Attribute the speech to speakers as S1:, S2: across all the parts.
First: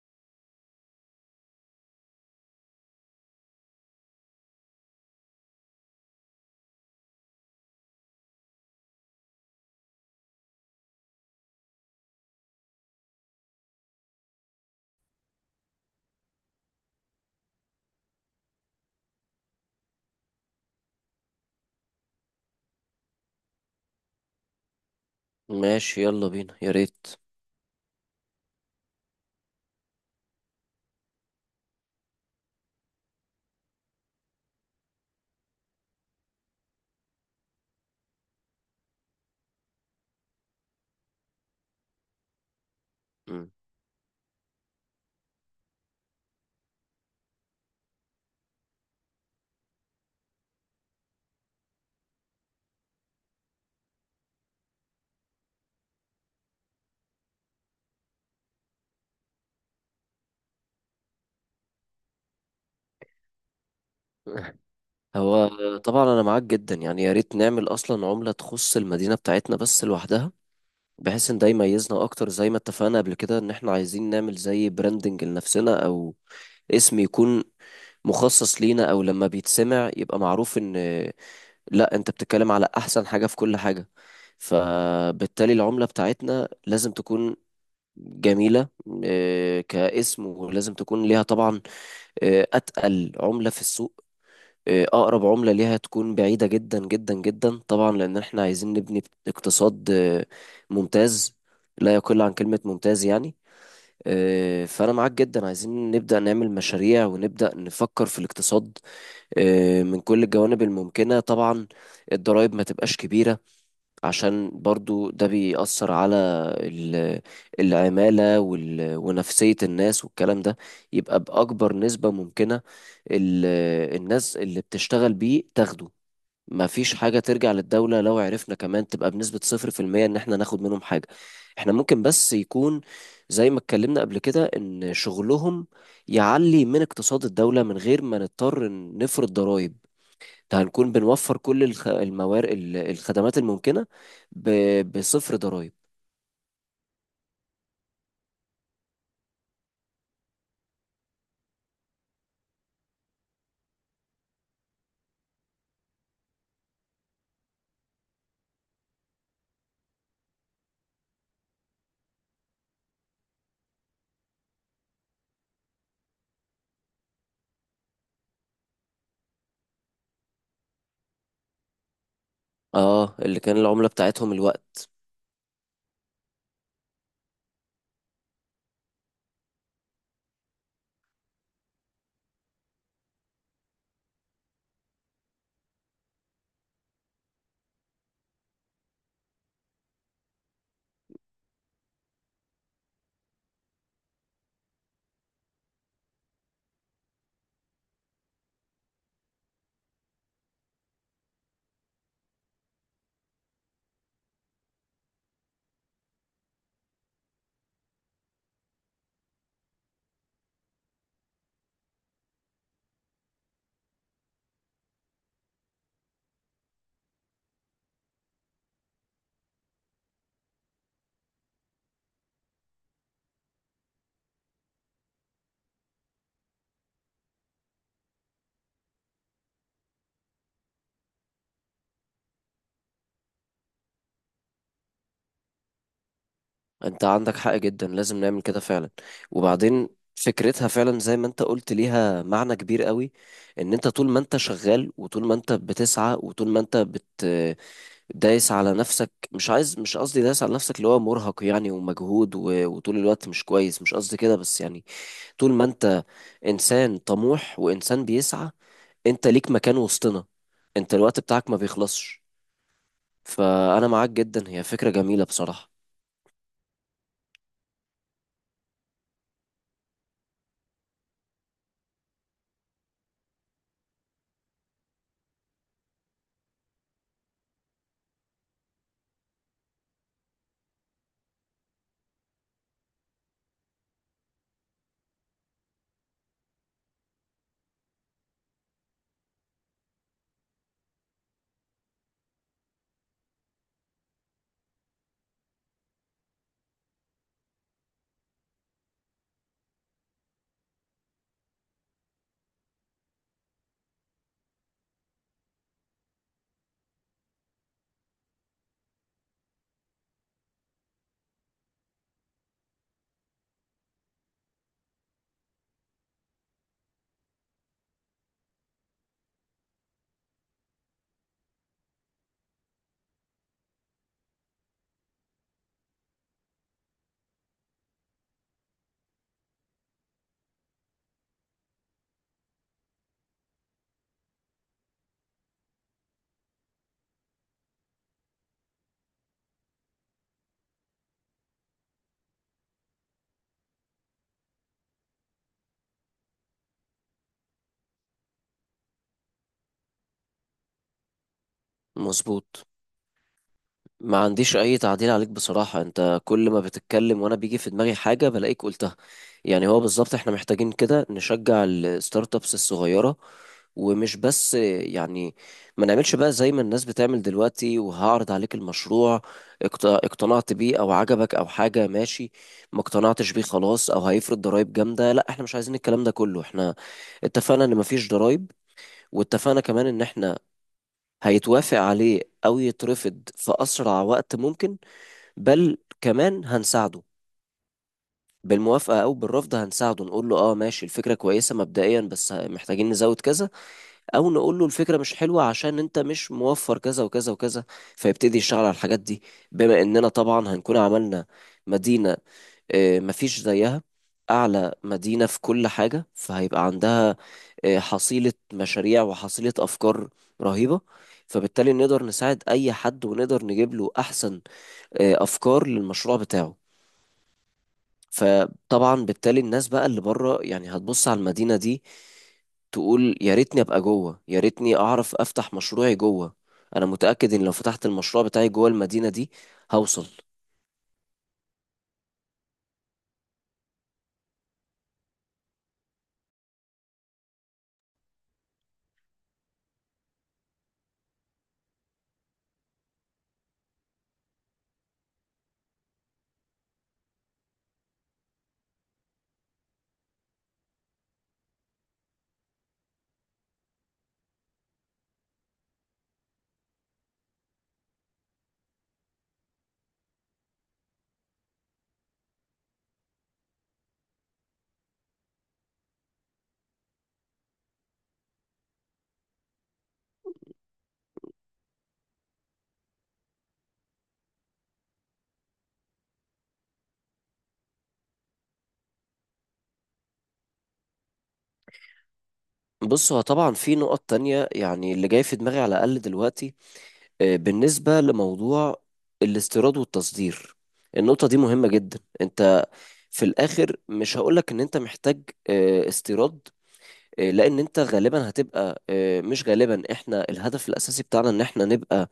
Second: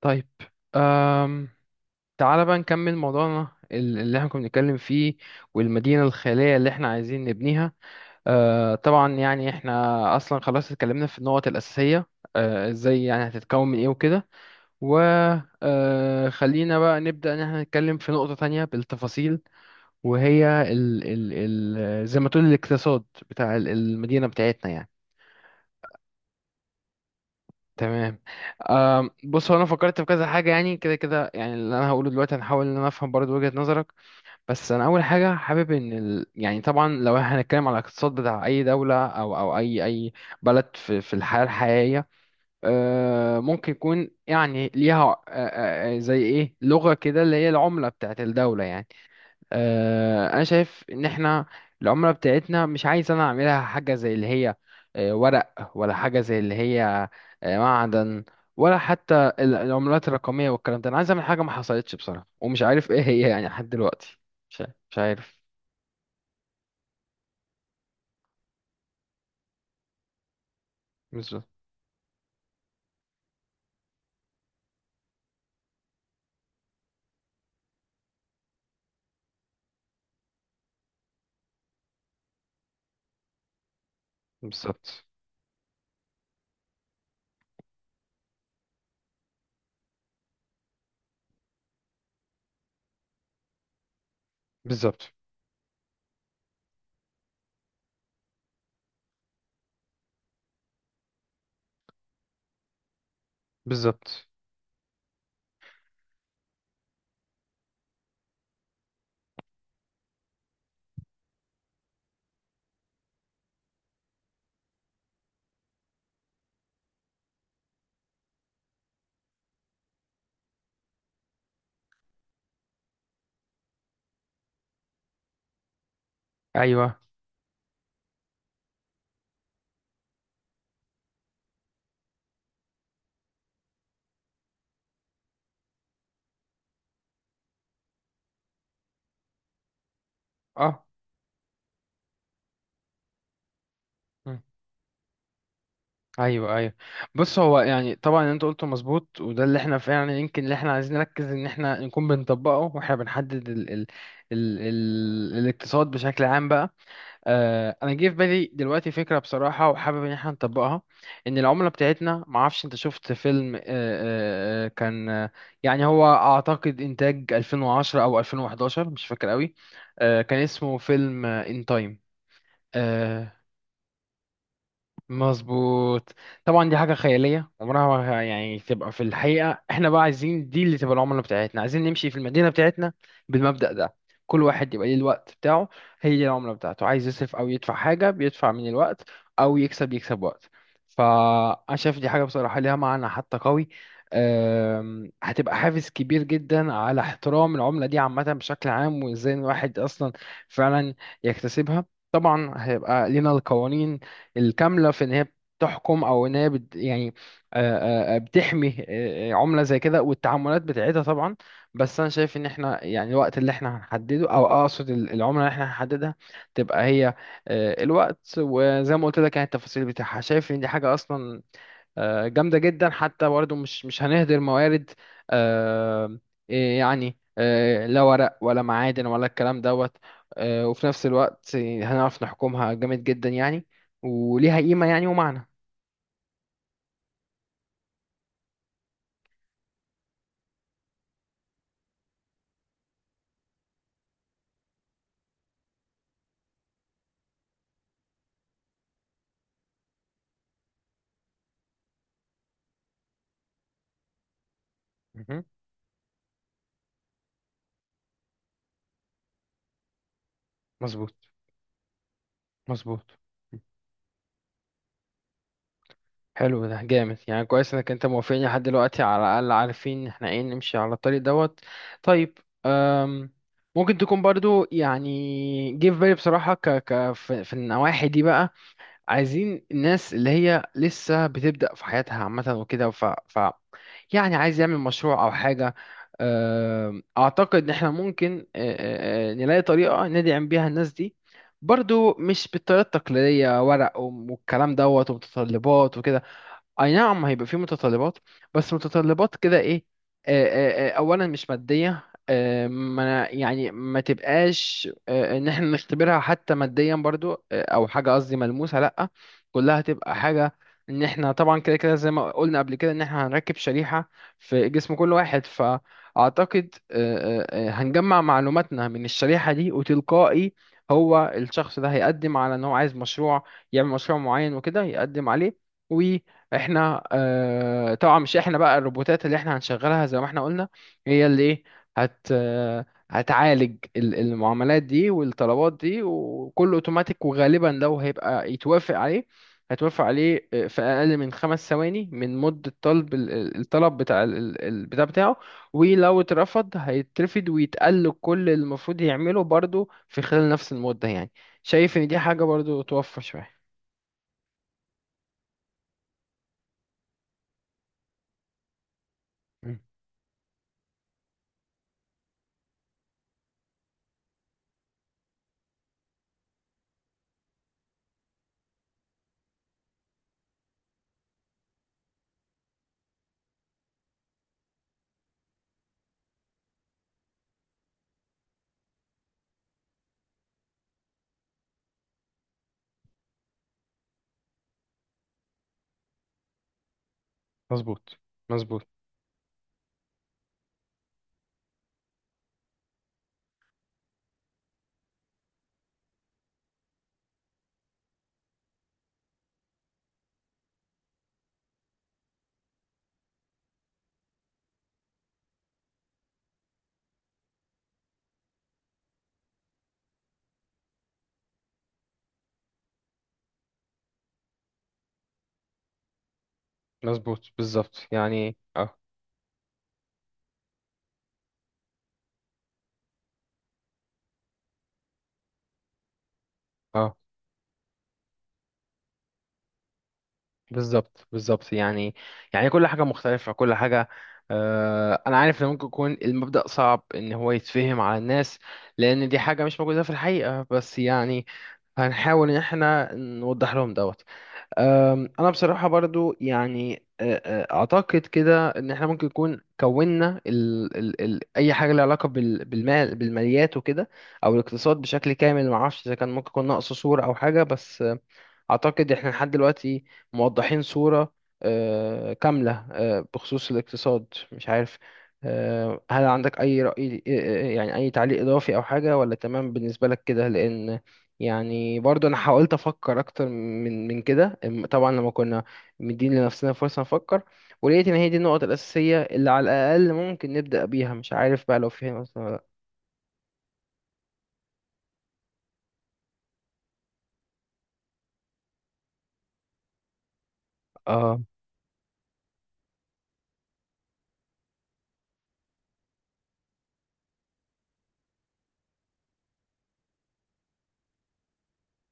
S1: طيب. أم... تعالى بقى نكمل موضوعنا اللي احنا كنا بنتكلم فيه، والمدينة الخيالية اللي احنا عايزين نبنيها. طبعا يعني احنا أصلا خلاص اتكلمنا في النقط الأساسية، ازاي يعني هتتكون من ايه وكده. و خلينا بقى نبدأ ان احنا نتكلم في نقطة تانية بالتفاصيل، وهي زي ما تقول الاقتصاد بتاع المدينة بتاعتنا يعني.
S2: ماشي يلا بينا يا ريت.
S1: تمام. بص، هو انا فكرت في كذا حاجه يعني كده كده، يعني اللي انا هقوله دلوقتي هنحاول ان انا افهم برضو وجهه نظرك، بس انا اول حاجه حابب ان يعني طبعا لو هنتكلم على الاقتصاد بتاع اي دوله او اي بلد في الحياه الحقيقيه،
S2: مم.
S1: ممكن يكون يعني ليها أه، أه، أه، زي ايه لغه كده اللي هي العمله بتاعت الدوله يعني. انا شايف ان احنا العمله بتاعتنا مش عايز انا اعملها حاجه زي اللي هي ورق، ولا حاجه زي اللي هي معدن، ولا حتى العملات الرقميه والكلام ده. انا عايز اعمل حاجه ما حصلتش بصراحه، ومش عارف ايه هي يعني لحد دلوقتي. مش عارف.
S2: هو طبعا انا معاك جدا، يعني يا ريت نعمل اصلا عملة تخص المدينة بتاعتنا بس لوحدها، بحيث ان
S1: بالظبط.
S2: ده يميزنا اكتر زي ما اتفقنا قبل كده ان احنا عايزين نعمل زي براندنج لنفسنا او اسم يكون مخصص لينا، او لما بيتسمع يبقى معروف ان لا انت بتتكلم على احسن حاجة في كل حاجة.
S1: بالظبط.
S2: فبالتالي العملة بتاعتنا لازم تكون جميلة كاسم، ولازم تكون ليها طبعا أتقل عملة في السوق،
S1: بالظبط.
S2: أقرب عملة ليها تكون بعيدة جدا جدا جدا طبعا، لأن احنا عايزين نبني اقتصاد ممتاز، لا يقل عن كلمة ممتاز يعني.
S1: بالظبط.
S2: فأنا معاك جدا، عايزين نبدأ نعمل مشاريع ونبدأ نفكر في الاقتصاد من كل الجوانب الممكنة طبعا. الضرائب ما تبقاش كبيرة عشان برضو ده بيأثر على ال- العمالة ونفسية الناس والكلام ده، يبقى بأكبر نسبة ممكنة ال- الناس اللي بتشتغل بيه تاخده. ما فيش
S1: ايوه.
S2: حاجة ترجع للدولة، لو عرفنا كمان تبقى بنسبة صفر في المية إن احنا ناخد منهم حاجة. احنا ممكن بس يكون زي ما اتكلمنا قبل كده إن شغلهم يعلي من اقتصاد الدولة من غير ما نضطر نفرض ضرائب.
S1: اه.
S2: هنكون بنوفر كل الموارد الخدمات الممكنة ب... بصفر ضرائب.
S1: ايوه. ايوه. بص، هو يعني طبعا اللي انت قلته مظبوط، وده اللي احنا فعلا يعني يمكن اللي احنا عايزين نركز ان احنا نكون بنطبقه، واحنا بنحدد ال الاقتصاد بشكل عام بقى. انا جه في بالي دلوقتي فكره بصراحه وحابب ان احنا نطبقها، ان العمله بتاعتنا، ما اعرفش انت شفت فيلم كان يعني هو اعتقد انتاج 2010 او 2011، مش فاكر قوي، كان اسمه فيلم ان تايم.
S2: اه، اللي كان العملة بتاعتهم الوقت.
S1: مظبوط. طبعا دي حاجة خيالية عمرها ما يعني تبقى في الحقيقة، احنا بقى عايزين دي اللي تبقى العملة بتاعتنا، عايزين نمشي في المدينة بتاعتنا بالمبدأ ده. كل واحد يبقى ليه الوقت بتاعه، هي دي العملة بتاعته. عايز يصرف أو يدفع حاجة بيدفع من الوقت، أو يكسب وقت. فأنا شايف دي حاجة بصراحة ليها معنى حتى قوي. هتبقى حافز كبير جدا على احترام العملة دي عامة بشكل عام، وازاي الواحد أصلا فعلا يكتسبها. طبعا هيبقى لينا القوانين الكاملة في إن هي بتحكم، أو إن هي بت يعني بتحمي عملة زي كده والتعاملات بتاعتها طبعا. بس أنا شايف إن إحنا يعني الوقت اللي إحنا هنحدده، أو أقصد العملة اللي إحنا هنحددها، تبقى هي الوقت. وزي ما قلت لك يعني التفاصيل بتاعها، شايف إن دي حاجة أصلا جامدة جدا، حتى برضه مش هنهدر موارد، آه، إيه يعني، لا ورق ولا معادن ولا الكلام دوت. وفي نفس الوقت هنعرف نحكمها جامد جدا يعني، وليها قيمة يعني ومعنى.
S2: انت عندك حق جدا، لازم نعمل كده فعلا. وبعدين فكرتها فعلا زي ما انت قلت ليها معنى كبير قوي، ان انت طول ما انت شغال وطول ما انت بتسعى وطول ما انت بت دايس على نفسك، مش عايز، مش قصدي دايس على نفسك اللي هو مرهق يعني ومجهود وطول الوقت مش كويس، مش قصدي كده بس يعني
S1: مهم.
S2: طول ما انت انسان طموح وانسان بيسعى، انت ليك مكان وسطنا، انت
S1: مظبوط.
S2: الوقت بتاعك ما بيخلصش.
S1: مظبوط.
S2: فانا معاك جدا، هي فكرة جميلة بصراحة.
S1: حلو، ده جامد يعني. كويس انك انت موافقني لحد دلوقتي، على الاقل عارفين احنا ايه نمشي على الطريق دوت. طيب. أم ممكن تكون برضو، يعني جه في بالي بصراحة، ك ك في النواحي دي بقى، عايزين الناس اللي هي لسه بتبدأ في حياتها عامة وكده، ف يعني عايز يعمل مشروع او حاجة. اعتقد ان احنا ممكن أه، أه، أه، نلاقي طريقة ندعم بيها الناس دي، برضو مش بالطريقة التقليدية ورق والكلام دوت ومتطلبات وكده. اي نعم هيبقى في متطلبات، بس متطلبات كده ايه؟ اولا مش ماديه، ما يعني ما تبقاش ان احنا نختبرها حتى ماديا برضو او حاجه قصدي ملموسه، لا. كلها تبقى حاجه ان احنا طبعا كده كده زي ما قلنا قبل كده ان احنا هنركب شريحه في جسم كل واحد. فاعتقد هنجمع معلوماتنا من الشريحه دي، وتلقائي هو الشخص ده هيقدم على ان هو عايز مشروع، يعمل مشروع معين وكده، يقدم عليه. احنا اه طبعا مش احنا بقى، الروبوتات اللي احنا هنشغلها زي ما احنا قلنا هي اللي ايه، هت آه، هتعالج المعاملات دي والطلبات دي، وكله اوتوماتيك. وغالبا لو هيبقى يتوافق عليه هتوافق عليه في اقل من 5 ثواني من مدة طلب الطلب بتاع البتاع بتاعه. ولو اترفض هيترفض، ويتقل كل اللي المفروض يعمله برضه في خلال نفس المدة يعني. شايف ان دي حاجة
S2: مظبوط،
S1: برضه توفر شوية.
S2: ما عنديش اي تعديل عليك بصراحة، انت كل ما بتتكلم وانا بيجي في دماغي حاجة بلاقيك قلتها. يعني
S1: مم.
S2: هو بالظبط احنا محتاجين كده نشجع الستارت ابس الصغيرة. ومش بس يعني ما نعملش بقى زي ما الناس بتعمل دلوقتي، وهعرض عليك المشروع اقتنعت بيه او عجبك او حاجة ماشي، ما اقتنعتش بيه خلاص، او هيفرض ضرائب جامدة. لا احنا مش عايزين الكلام ده كله. احنا اتفقنا ان مفيش ضرائب، واتفقنا كمان ان احنا هيتوافق عليه او يترفض في اسرع وقت ممكن، بل كمان هنساعده
S1: مظبوط. مظبوط.
S2: بالموافقة أو بالرفض. هنساعده نقول له اه ماشي الفكرة كويسة مبدئيا بس محتاجين نزود كذا، أو نقول له الفكرة مش حلوة عشان أنت مش موفر كذا وكذا وكذا، فيبتدي يشتغل على الحاجات دي، بما إننا طبعا هنكون عملنا مدينة مفيش زيها، أعلى مدينة في كل حاجة، فهيبقى عندها حصيلة مشاريع وحصيلة أفكار رهيبة، فبالتالي نقدر نساعد أي حد ونقدر نجيب له أحسن أفكار للمشروع بتاعه.
S1: مظبوط. بالظبط يعني. اه.
S2: فطبعا بالتالي الناس بقى اللي بره يعني هتبص على المدينة دي، تقول يا ريتني ابقى جوه، يا ريتني اعرف افتح مشروعي جوه. انا
S1: اه.
S2: متأكد ان لو فتحت المشروع بتاعي جوه المدينة دي هوصل.
S1: بالظبط. بالظبط يعني. يعني كل حاجة مختلفة، كل حاجة. أنا عارف إن ممكن يكون المبدأ صعب إن هو يتفهم على الناس، لأن دي حاجة مش موجودة في الحقيقة، بس يعني هنحاول إن إحنا نوضح لهم دوت. أنا بصراحة برضو يعني أعتقد كده، إن إحنا ممكن يكون كوننا ال أي حاجة لها علاقة بالمال بالماليات وكده، أو الاقتصاد بشكل كامل، معرفش إذا كان ممكن يكون ناقصه صورة أو حاجة، بس أعتقد إحنا لحد دلوقتي موضحين صورة كاملة بخصوص الاقتصاد. مش عارف، هل عندك أي رأي، يعني أي تعليق إضافي أو حاجة، ولا تمام بالنسبة لك كده؟ لأن يعني برضو أنا حاولت أفكر أكتر من كده، طبعا لما كنا مدين لنفسنا فرصة نفكر، ولقيت إن هي دي النقط الأساسية اللي على الأقل ممكن نبدأ بيها. مش عارف بقى لو في هنا مثلا ولا لأ.
S2: بص هو طبعا في نقط تانية يعني اللي جاي في دماغي على الأقل دلوقتي، بالنسبة لموضوع الاستيراد والتصدير، النقطة دي
S1: آه.
S2: مهمة جدا. انت في الآخر مش هقولك ان انت محتاج استيراد، لأن انت غالبا هتبقى مش غالبا، احنا الهدف الأساسي بتاعنا ان احنا نبقى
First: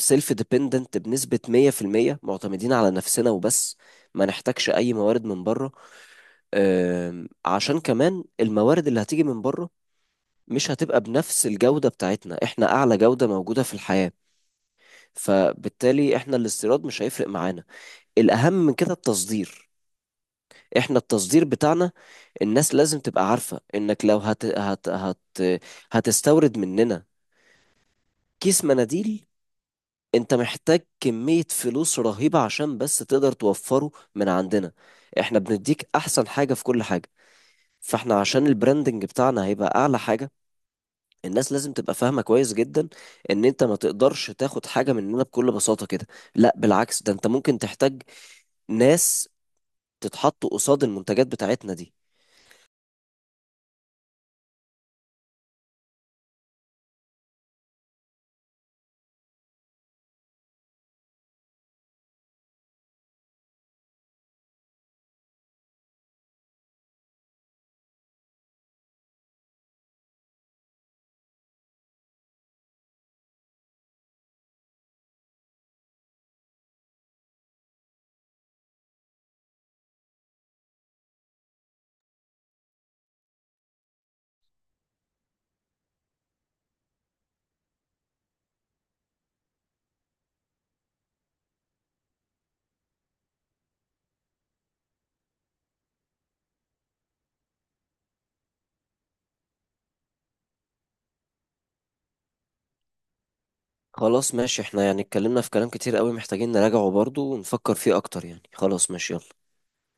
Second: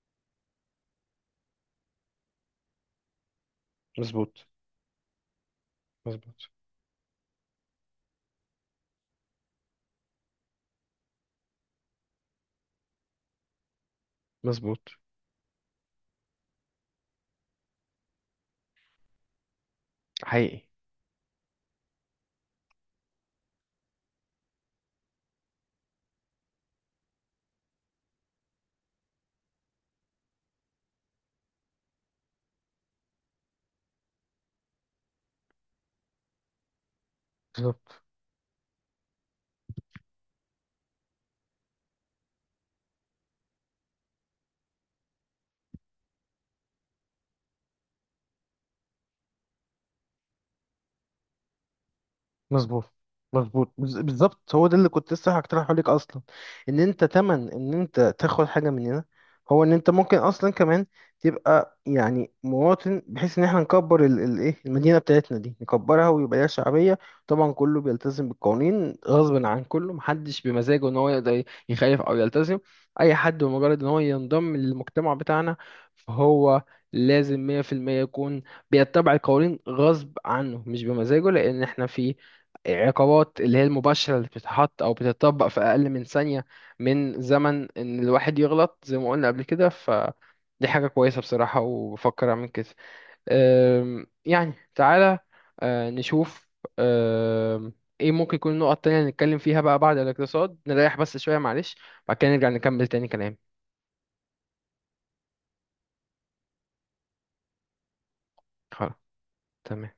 S2: سيلف ديبندنت بنسبة 100% معتمدين على نفسنا وبس، ما
S1: مظبوط.
S2: نحتاجش أي موارد من بره.
S1: مظبوط.
S2: عشان كمان الموارد اللي هتيجي من بره مش هتبقى بنفس الجودة بتاعتنا، احنا أعلى جودة موجودة في الحياة.
S1: مظبوط.
S2: فبالتالي احنا الاستيراد مش هيفرق معانا. الأهم من كده التصدير.
S1: حقيقي.
S2: احنا التصدير بتاعنا، الناس لازم تبقى عارفة انك لو هتستورد مننا كيس مناديل، انت محتاج كمية فلوس رهيبة عشان بس تقدر توفره من عندنا. احنا بنديك احسن حاجة في كل حاجة، فاحنا عشان البراندنج بتاعنا هيبقى اعلى حاجة، الناس لازم تبقى فاهمة كويس جدا ان انت ما تقدرش تاخد حاجة مننا بكل بساطة كده. لا بالعكس، ده انت ممكن تحتاج ناس تتحط قصاد المنتجات بتاعتنا دي.
S1: مظبوط. مظبوط، بالظبط، هو ده اللي كنت لسه هقترحه لك اصلا. ان انت تمن ان انت تاخد حاجه مننا هو ان انت ممكن اصلا كمان تبقى يعني مواطن، بحيث ان احنا نكبر ايه المدينه بتاعتنا دي، نكبرها ويبقى ليها شعبيه. طبعا كله بيلتزم بالقوانين غصب عن كله، محدش بمزاجه ان هو يقدر يخالف او يلتزم. اي حد بمجرد ان هو ينضم للمجتمع بتاعنا فهو لازم 100% يكون بيتبع القوانين غصب عنه مش بمزاجه، لان احنا في عقابات اللي هي المباشرة اللي بتتحط أو بتتطبق في أقل من ثانية من زمن إن الواحد يغلط زي ما قلنا قبل كده. فدي حاجة كويسة بصراحة، وبفكر أعمل كده. يعني تعالى نشوف أم، إيه ممكن يكون النقط التانية اللي نتكلم فيها بقى بعد الاقتصاد. نريح بس شوية معلش، بعد كده نرجع نكمل تاني كلام.
S2: خلاص ماشي، احنا يعني اتكلمنا في كلام كتير قوي محتاجين نراجعه برضو ونفكر فيه اكتر يعني، خلاص
S1: خلاص.
S2: ماشي يلا.
S1: تمام.